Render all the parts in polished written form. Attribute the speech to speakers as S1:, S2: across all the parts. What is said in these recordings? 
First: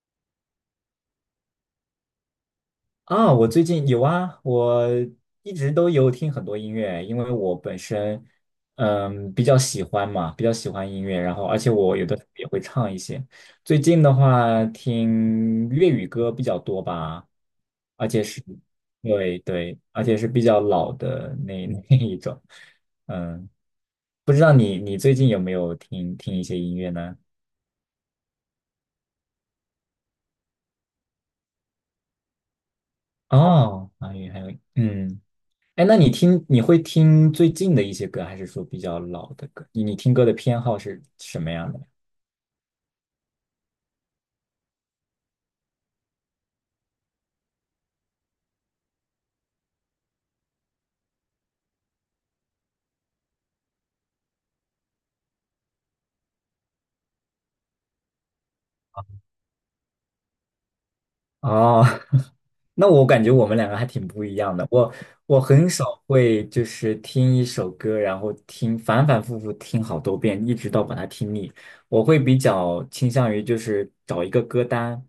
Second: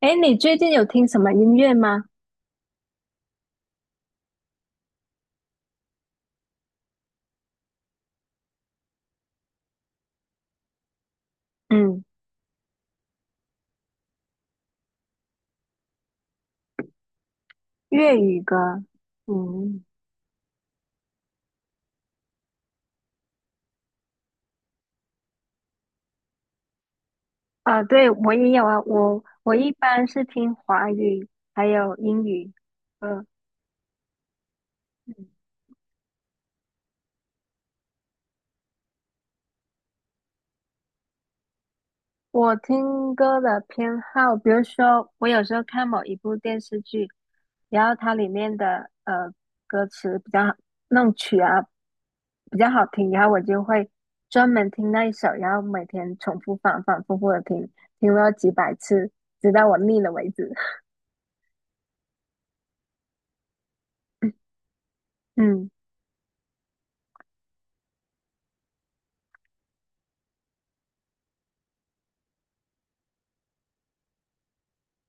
S1: 哎，你最近有听什么音乐吗？
S2: 啊，我最近有啊，我一直都有听很多音乐，因为我本身比较喜欢嘛，比较喜欢音乐，然后而且我
S1: 嗯，
S2: 有的时候也会唱一些。最近的话，听粤语歌比较多吧，而
S1: 粤
S2: 且
S1: 语
S2: 是，
S1: 歌。
S2: 对对，
S1: 嗯，
S2: 而且是比较老的那 那一种。嗯，不知道你最近有没有听听一些音乐呢？
S1: 啊，对，我也有啊。我一般是听华语，还有英语歌。
S2: 哦，华语还有嗯。
S1: 嗯，
S2: 哎，那你听，你会听最近的一些歌，还是说比较老的歌？你听歌的偏好是什么样的？
S1: 我听歌的偏好，比如说我有时候看某一部电视剧，然后它里面的歌词比较好，那种曲啊比较好听，然后我就会专门听那一首，然后每天重复反反复复的听，听了几百次，直到我腻了为止。
S2: 哦，那我感觉我们两个还挺不一样的。我 我很
S1: 嗯，
S2: 少会就是听一首歌，然后听反反复复听好多遍，一直到把它听腻。我会比较倾向于就是找一个歌单，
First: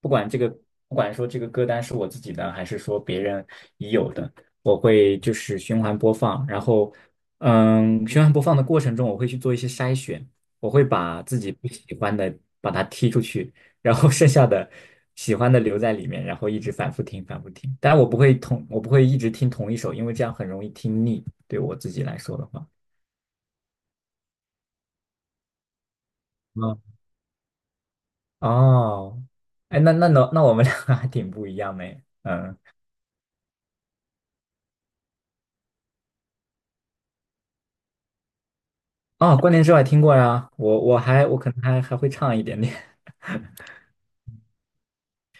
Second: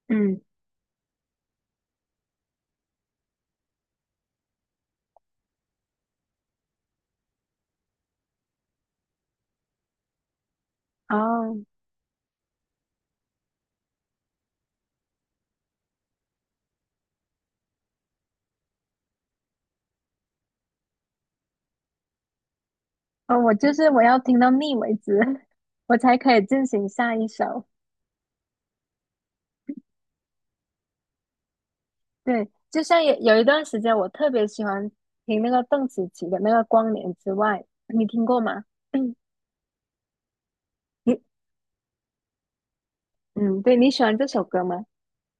S2: 不管这
S1: 嗯。
S2: 个不管说这个歌单是我自己的，还是说别人已有的，我会就是循环播放。然后，嗯，循环播放的过程中，我会去做一些筛选，我会把自己
S1: 哦。
S2: 不喜欢的把它踢出去。然后剩下的喜欢的留在里面，然后一直反复听，反复听。但我不会同，我不会一直听同一首，因为这样很容易听腻。对我自己来说的话，
S1: 哦，我就是我要听到腻为止，我才可以进
S2: 嗯，
S1: 行下一首。
S2: 哦，哎，那我们两个 还挺不一样的耶
S1: 对，
S2: 嗯，
S1: 就像有一段时间，我特别喜欢听那个邓紫棋的那个《光年之外》，你听过吗？
S2: 哦，关联之外听过呀，我我
S1: 你
S2: 还我可能还还会唱一点点，
S1: 嗯，对，你喜欢这首歌吗？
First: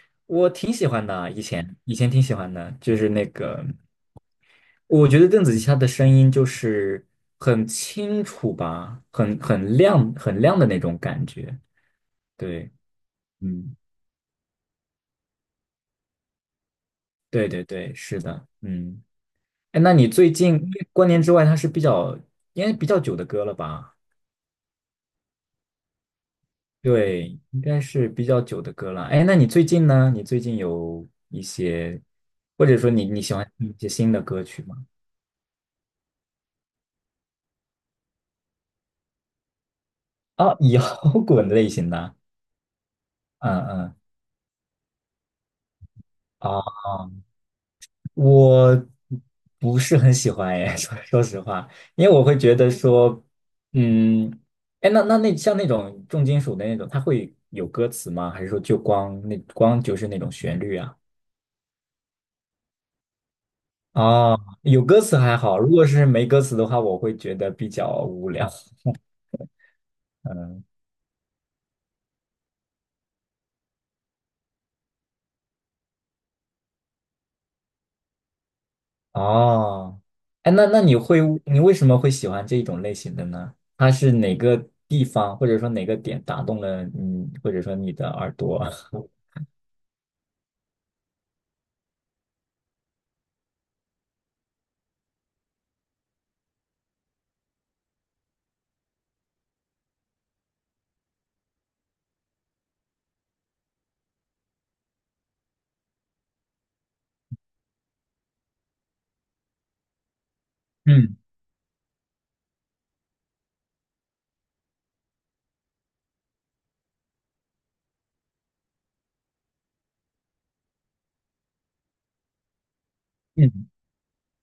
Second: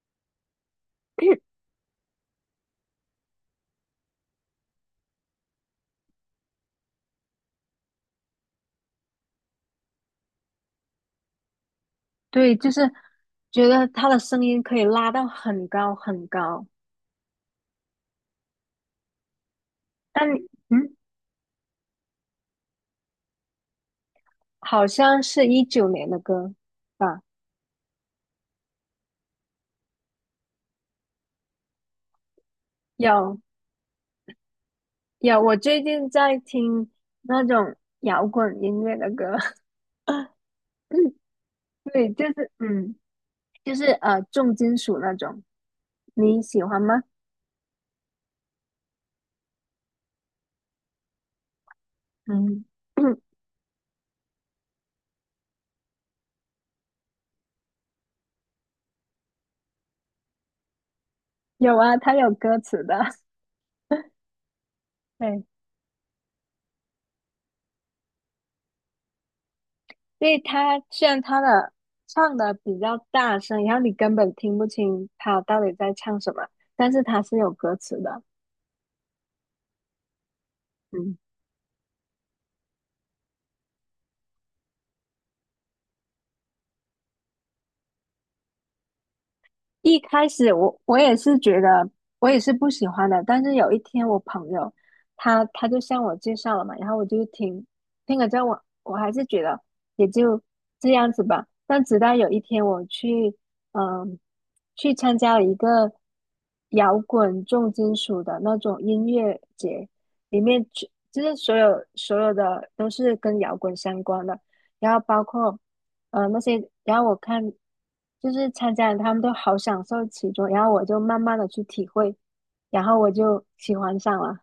S2: 我挺喜欢的啊，以前挺喜欢的，就是那个，我觉得邓紫棋她的声音就是很清楚吧，很亮很亮的那种感觉，
S1: 对，
S2: 对。
S1: 就是觉
S2: 嗯。
S1: 得他的声音可以拉到很高很高，
S2: 对对对，是的，嗯，哎，那你
S1: 但
S2: 最近因
S1: 嗯，
S2: 过年之外，它是比较应该比较久的歌了吧？
S1: 好像是19年的歌吧？
S2: 对，应该是比较久的歌了。哎，那你最近呢？你最近有一些，或者说你喜
S1: 有，
S2: 欢听一些新的歌曲吗？
S1: 我最近在听那种摇滚音乐的歌。
S2: 啊，摇 滚类型
S1: 对，
S2: 的，
S1: 就是嗯，
S2: 嗯
S1: 就是
S2: 嗯，
S1: 呃，重金属那种，你喜欢
S2: 哦
S1: 吗？
S2: 我不是很喜欢哎，说实话，因为我会觉
S1: 嗯。
S2: 得 说，嗯，哎，那那那像那种重金属的那种，它会有歌词吗？还是说就是那种旋律啊？
S1: 有啊，它有歌词的。
S2: 哦，有歌词 还
S1: 对，
S2: 好，如果是没歌词的话，我会觉得比较无聊。
S1: 所以
S2: 嗯，
S1: 它虽然它的唱的比较大声，然后你根本听不清它到底在唱什么，但是它是有歌词的，
S2: 哦，哎，那那你
S1: 嗯。
S2: 会你为什么会喜欢这种类型的呢？它是哪个地方或者说哪个点打动了你，或者说你的耳朵？
S1: 一开始我也是觉得我也是不喜欢的，但是有一天我朋友他就向我介绍了嘛，然后我就听了之后我还是觉得也就这样子吧。但直到有一天我去嗯去参加了一个摇滚重金属的那种音乐节，里面
S2: 嗯
S1: 就是所有的都是跟摇滚相关的，然后包括。那些，然后我看就是参加的他们都好享受其中，然后我就慢慢的去体会，然后我就
S2: 嗯
S1: 喜欢上了。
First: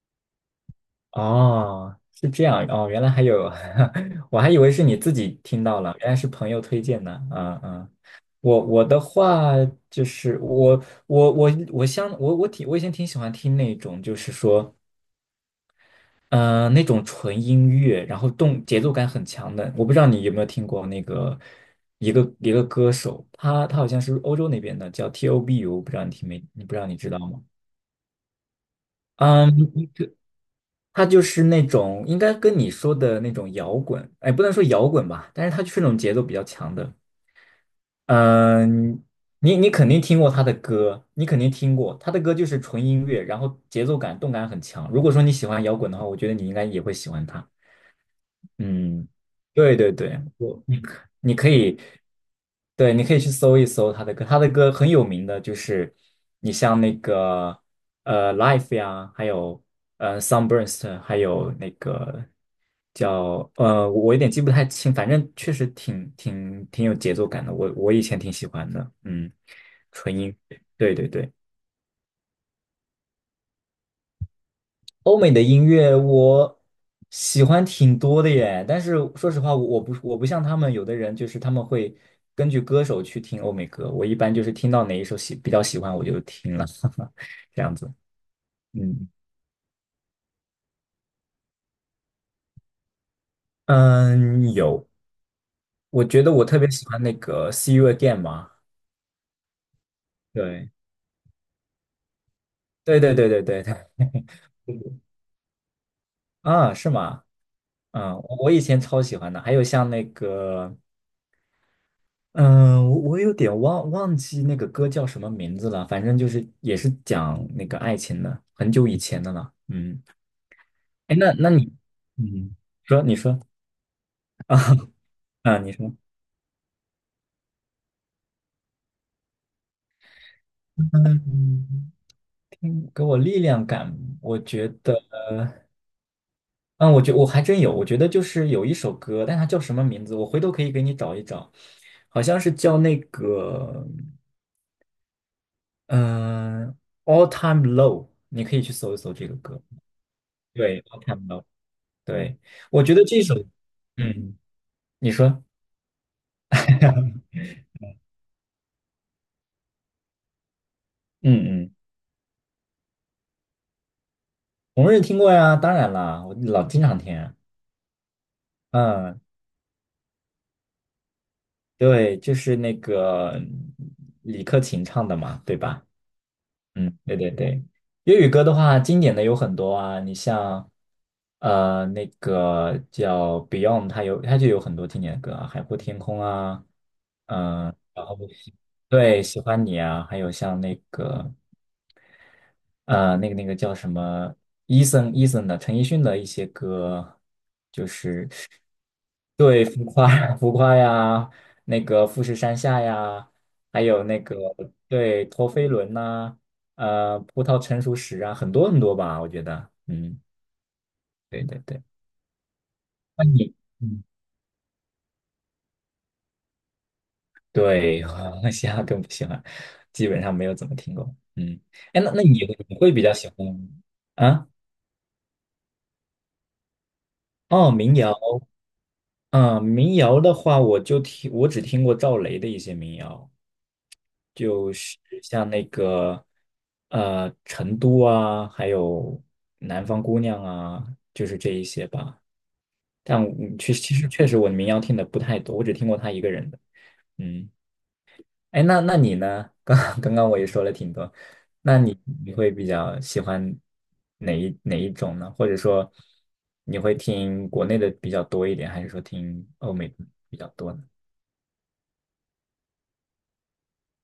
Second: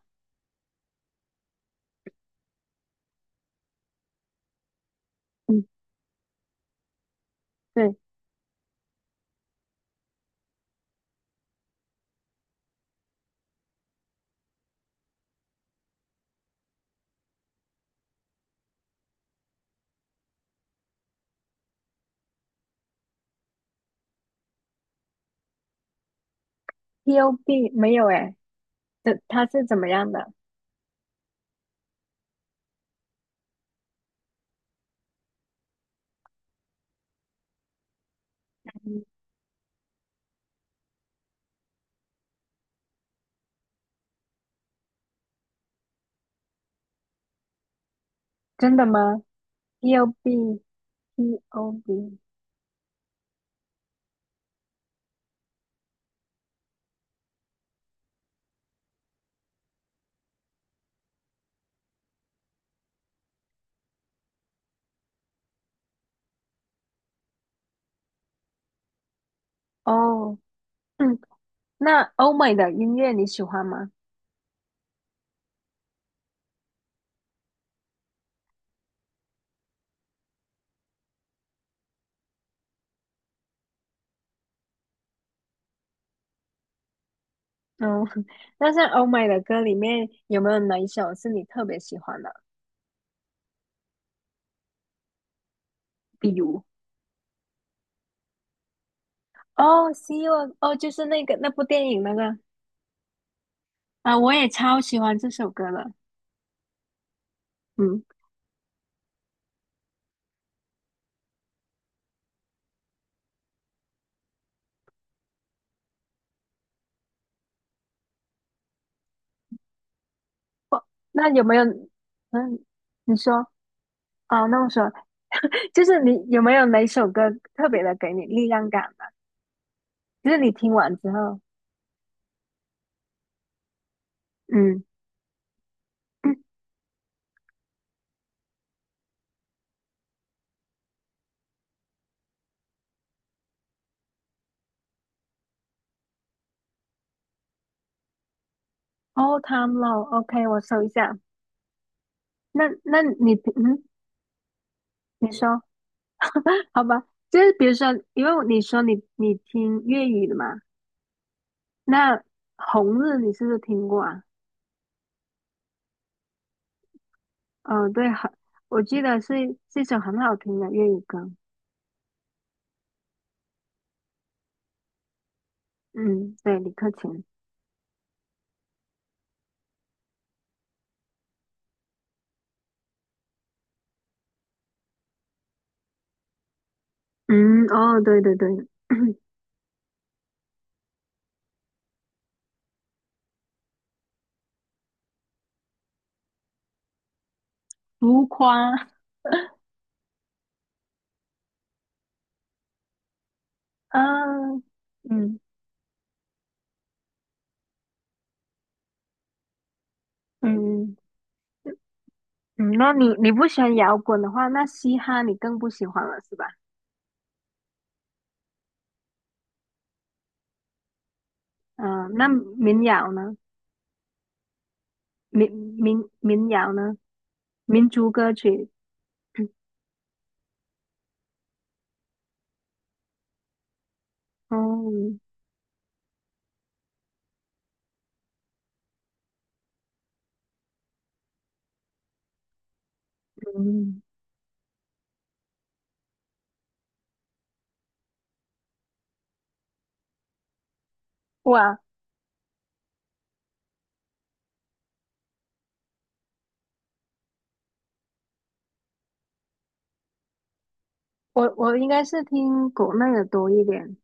S2: 哦，是这样哦，原来还有，我还以为是你自己听
S1: 嗯，
S2: 到了，原来是朋友推荐的。嗯嗯，
S1: 对，
S2: 我我的话就是我我我我相我我挺我以前挺喜欢听那种就是说，嗯那种纯音乐，然后动节奏感很强的。我不知道你有没有听过那个一个歌手，他好像是欧洲那边的，叫 T.O.B.U，不知道你听没？你不知道你知
S1: p
S2: 道
S1: o
S2: 吗？
S1: b 没有诶，这他是怎么
S2: 嗯。
S1: 样的？
S2: 他就是那种应该跟你说的那种摇滚，哎，不能说摇滚吧，但是他就是那种节奏比较强的。嗯，
S1: 嗯，
S2: 你肯定听过他的歌，你肯定听过他的歌，就是纯音乐，然后节奏感、动感很强。如果说你喜欢摇滚的话，我觉得你应该也会喜欢他。
S1: 真的
S2: 嗯，
S1: 吗？
S2: 对对
S1: p o
S2: 对，
S1: b
S2: 我你可你
S1: P
S2: 可
S1: o
S2: 以。
S1: b
S2: 对，你可以去搜一搜他的歌，他的歌很有名的，就是你像那个《Life》呀，还有《Sunburst》，还有那个叫，我有点记不太清，反正确实挺有节奏感的，我以前挺喜欢的，嗯，纯音，
S1: 哦。
S2: 对对
S1: 嗯，
S2: 对。
S1: 那欧美的音乐你喜欢吗？
S2: 欧美的音乐我喜欢挺多的耶，但是说实话，我不像他们有的人，就是他们会根据歌手去听欧美歌，我一般就是听到哪一首比较喜欢我就听了，这样子。
S1: 嗯。那像欧
S2: 嗯
S1: 美的歌里面有没有哪一首是你特别喜欢的？
S2: 嗯，有，我觉得
S1: 比
S2: 我特
S1: 如
S2: 别喜欢那个《See You Again》嘛，
S1: 哦，《See You》
S2: 对
S1: 哦，就是那个那部电影那个。
S2: 对对对对对对，
S1: 啊、我也超喜 欢这首歌的。
S2: 啊，是吗？
S1: 嗯，
S2: 嗯，我以前超喜欢的，还有像那个。嗯，我有点忘记那个歌叫什么名字了，反正就是也是讲那个爱情的，很久以前的了。嗯，哎，
S1: 那
S2: 那
S1: 有
S2: 那
S1: 没有？
S2: 你，嗯，
S1: 嗯，
S2: 说
S1: 你
S2: 你
S1: 说
S2: 说
S1: 哦，那我说，
S2: 啊，你
S1: 就
S2: 说，
S1: 是你有没有哪首歌特别的给你力量感的？就是你听完之后。
S2: 嗯，给我力量感，我觉
S1: 嗯，
S2: 得，
S1: 嗯
S2: 嗯，我还真有，我觉得就是有一首歌，但它叫什么名字，我回头可以给你找一找，好像是叫那个，嗯，All Time Low，你可以去搜一搜这个
S1: ，All
S2: 歌，
S1: Time Low，OK，我
S2: 对
S1: 搜一
S2: ，All
S1: 下。
S2: Time Low，对，
S1: 那
S2: 我觉
S1: 那
S2: 得这
S1: 你
S2: 首，
S1: 平
S2: 嗯。你
S1: 你
S2: 说，
S1: 说 好吧？就是比如说，因为你说你听粤语的嘛，
S2: 嗯嗯，
S1: 那《红日》你是不是听过啊？
S2: 红日听过呀，当然啦，我老经常听啊
S1: 嗯、对，很，我记得
S2: 嗯，
S1: 是一首很好听的粤语歌。
S2: 对，就是那个李克勤唱的嘛，对吧？
S1: 嗯，对，李克
S2: 嗯，对
S1: 勤。
S2: 对对。粤语歌的话，经典的有很多啊，你像那个叫 Beyond，它就有很多经典的歌啊，《海阔天空》啊，
S1: 嗯。
S2: 嗯、
S1: 哦，
S2: 然后
S1: 对对对。
S2: 对，喜欢你啊，还有像那个。呃，那个叫什么，e Eason a s o n 的陈奕迅的一些歌，就
S1: 浮
S2: 是
S1: 夸
S2: 对浮夸 浮夸呀，那个富士山下呀，还
S1: 啊。
S2: 有那个对
S1: 嗯，
S2: 陀飞轮呐、葡萄成熟时啊，很多很多吧，我觉得，嗯，
S1: 嗯，
S2: 对对对，
S1: 嗯，那你
S2: 那
S1: 你不
S2: 你，
S1: 喜欢摇
S2: 嗯，
S1: 滚的话，那嘻哈你更不喜欢了是吧？
S2: 对，我嘻哈更不喜欢，基本上没有怎么听过，嗯，哎，那
S1: 嗯，
S2: 那
S1: 那
S2: 你你
S1: 民
S2: 会比
S1: 谣
S2: 较喜
S1: 呢？
S2: 欢啊？
S1: 民民谣呢？
S2: 哦，
S1: 民
S2: 民
S1: 族
S2: 谣。
S1: 歌曲。
S2: 嗯，民谣的话，我就听，我只听过赵雷的一些民谣，就是
S1: 哦。
S2: 像那个《成都》啊，还有《南方姑娘》啊，就是这一些吧。但我
S1: 嗯，
S2: 确实我民谣听的不太多，我只听过他一个人的。嗯，哎，那那你呢？刚刚我也说了挺多，那
S1: 哇，
S2: 你你会比较喜欢哪一种呢？或者说你会听国内的比较多一点，还是说听欧美的比较多呢？
S1: 我应该是听国内的多一点，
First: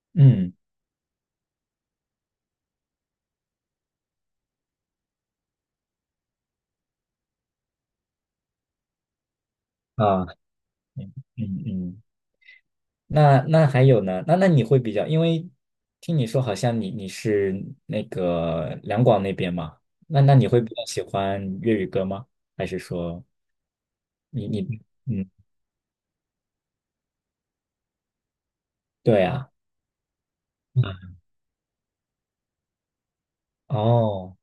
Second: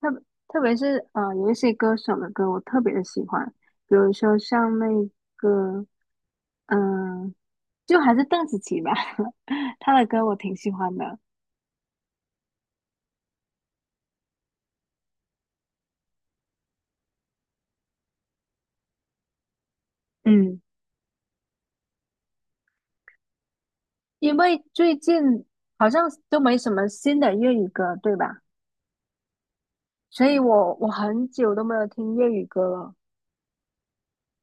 S1: 特
S2: 嗯。
S1: 特别是啊，有一些歌手的歌我特别的喜欢，比如说像那个嗯、呃就还是邓紫棋吧，她的歌
S2: 啊，
S1: 我挺喜欢的。
S2: 嗯嗯，那那还有呢？那那你会比较，因为听你说好像你是那个两广那边嘛，那那你
S1: 嗯，
S2: 会比较喜欢粤语歌吗？还是说
S1: 因
S2: 你
S1: 为
S2: 你
S1: 最
S2: 嗯，
S1: 近好像都没什么新的粤语歌，对吧？
S2: 对啊，
S1: 所以我很久都没有听粤语歌了。
S2: 哦，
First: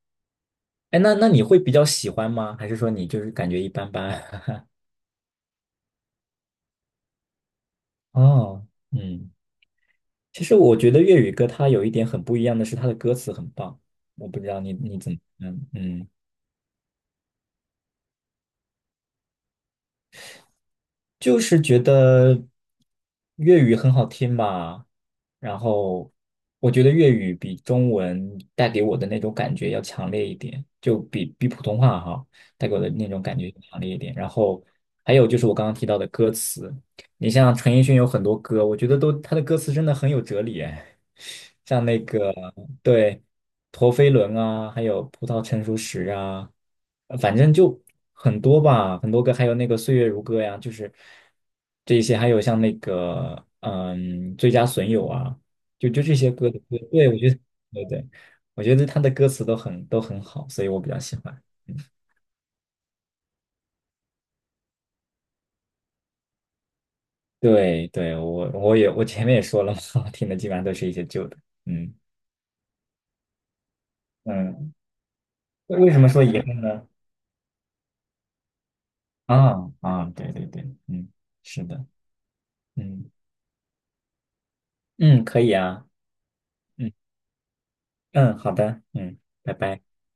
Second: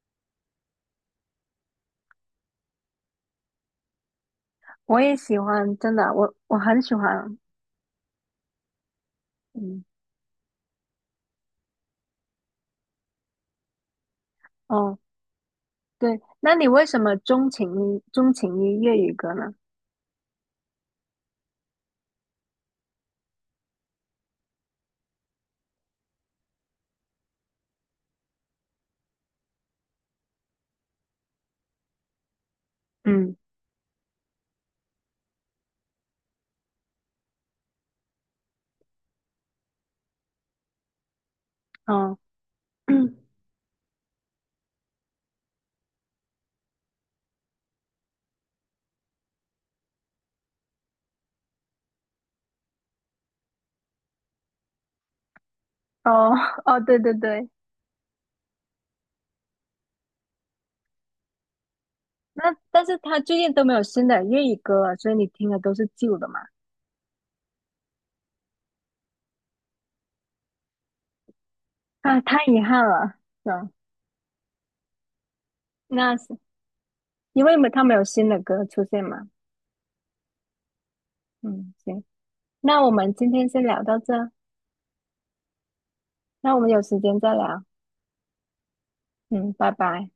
S2: 哎，那那你会比较喜欢吗？还是说你就是感觉一般般？
S1: 我也喜欢，真的，我很喜欢。
S2: 哦，嗯，
S1: 嗯。
S2: 其实我觉得粤语歌它有一点很不一样的是，它的歌词很棒，我不知道你
S1: 哦，
S2: 你怎么看，嗯。
S1: 对，那你为什么钟情于粤语歌呢？
S2: 就是觉得粤语很好听吧，然后我觉得粤语比中文带给我的那种感觉要强烈一点，就比普通话哈带给我的那种
S1: 嗯。
S2: 感觉强烈一点。然后还有就是我刚刚提到的歌词，你像陈奕迅有很多歌，我觉得他的歌词真的很有哲理哎，像那
S1: 哦。
S2: 个 对。陀飞轮啊，还有葡萄成熟时啊，反正就很多吧，很多个，还有那个岁月如歌呀，就是这些，还有像那个最佳损友啊，就这些
S1: 哦。
S2: 歌的歌，
S1: 哦，对
S2: 对，
S1: 对
S2: 我觉得，
S1: 对。
S2: 对对，我觉得他的歌词都很好，所以我比较喜欢。嗯，
S1: 那但是他最近都没有新的粤语歌了，所以你听的都是旧的嘛？
S2: 对对，我前面也说了嘛，听的基本上都是一些旧的。嗯
S1: 啊，太遗憾了，是吧？
S2: 嗯，为什么说
S1: 那
S2: 遗憾呢？
S1: 因为他们有新的歌出现嘛。
S2: 啊啊，对对对，嗯，是
S1: 嗯，
S2: 的，
S1: 行，那我
S2: 嗯
S1: 们今天先聊到这，
S2: 嗯，可以啊。
S1: 那我们有
S2: 嗯。
S1: 时间再聊。
S2: 嗯，好的，嗯，
S1: 嗯，
S2: 拜
S1: 拜
S2: 拜。
S1: 拜。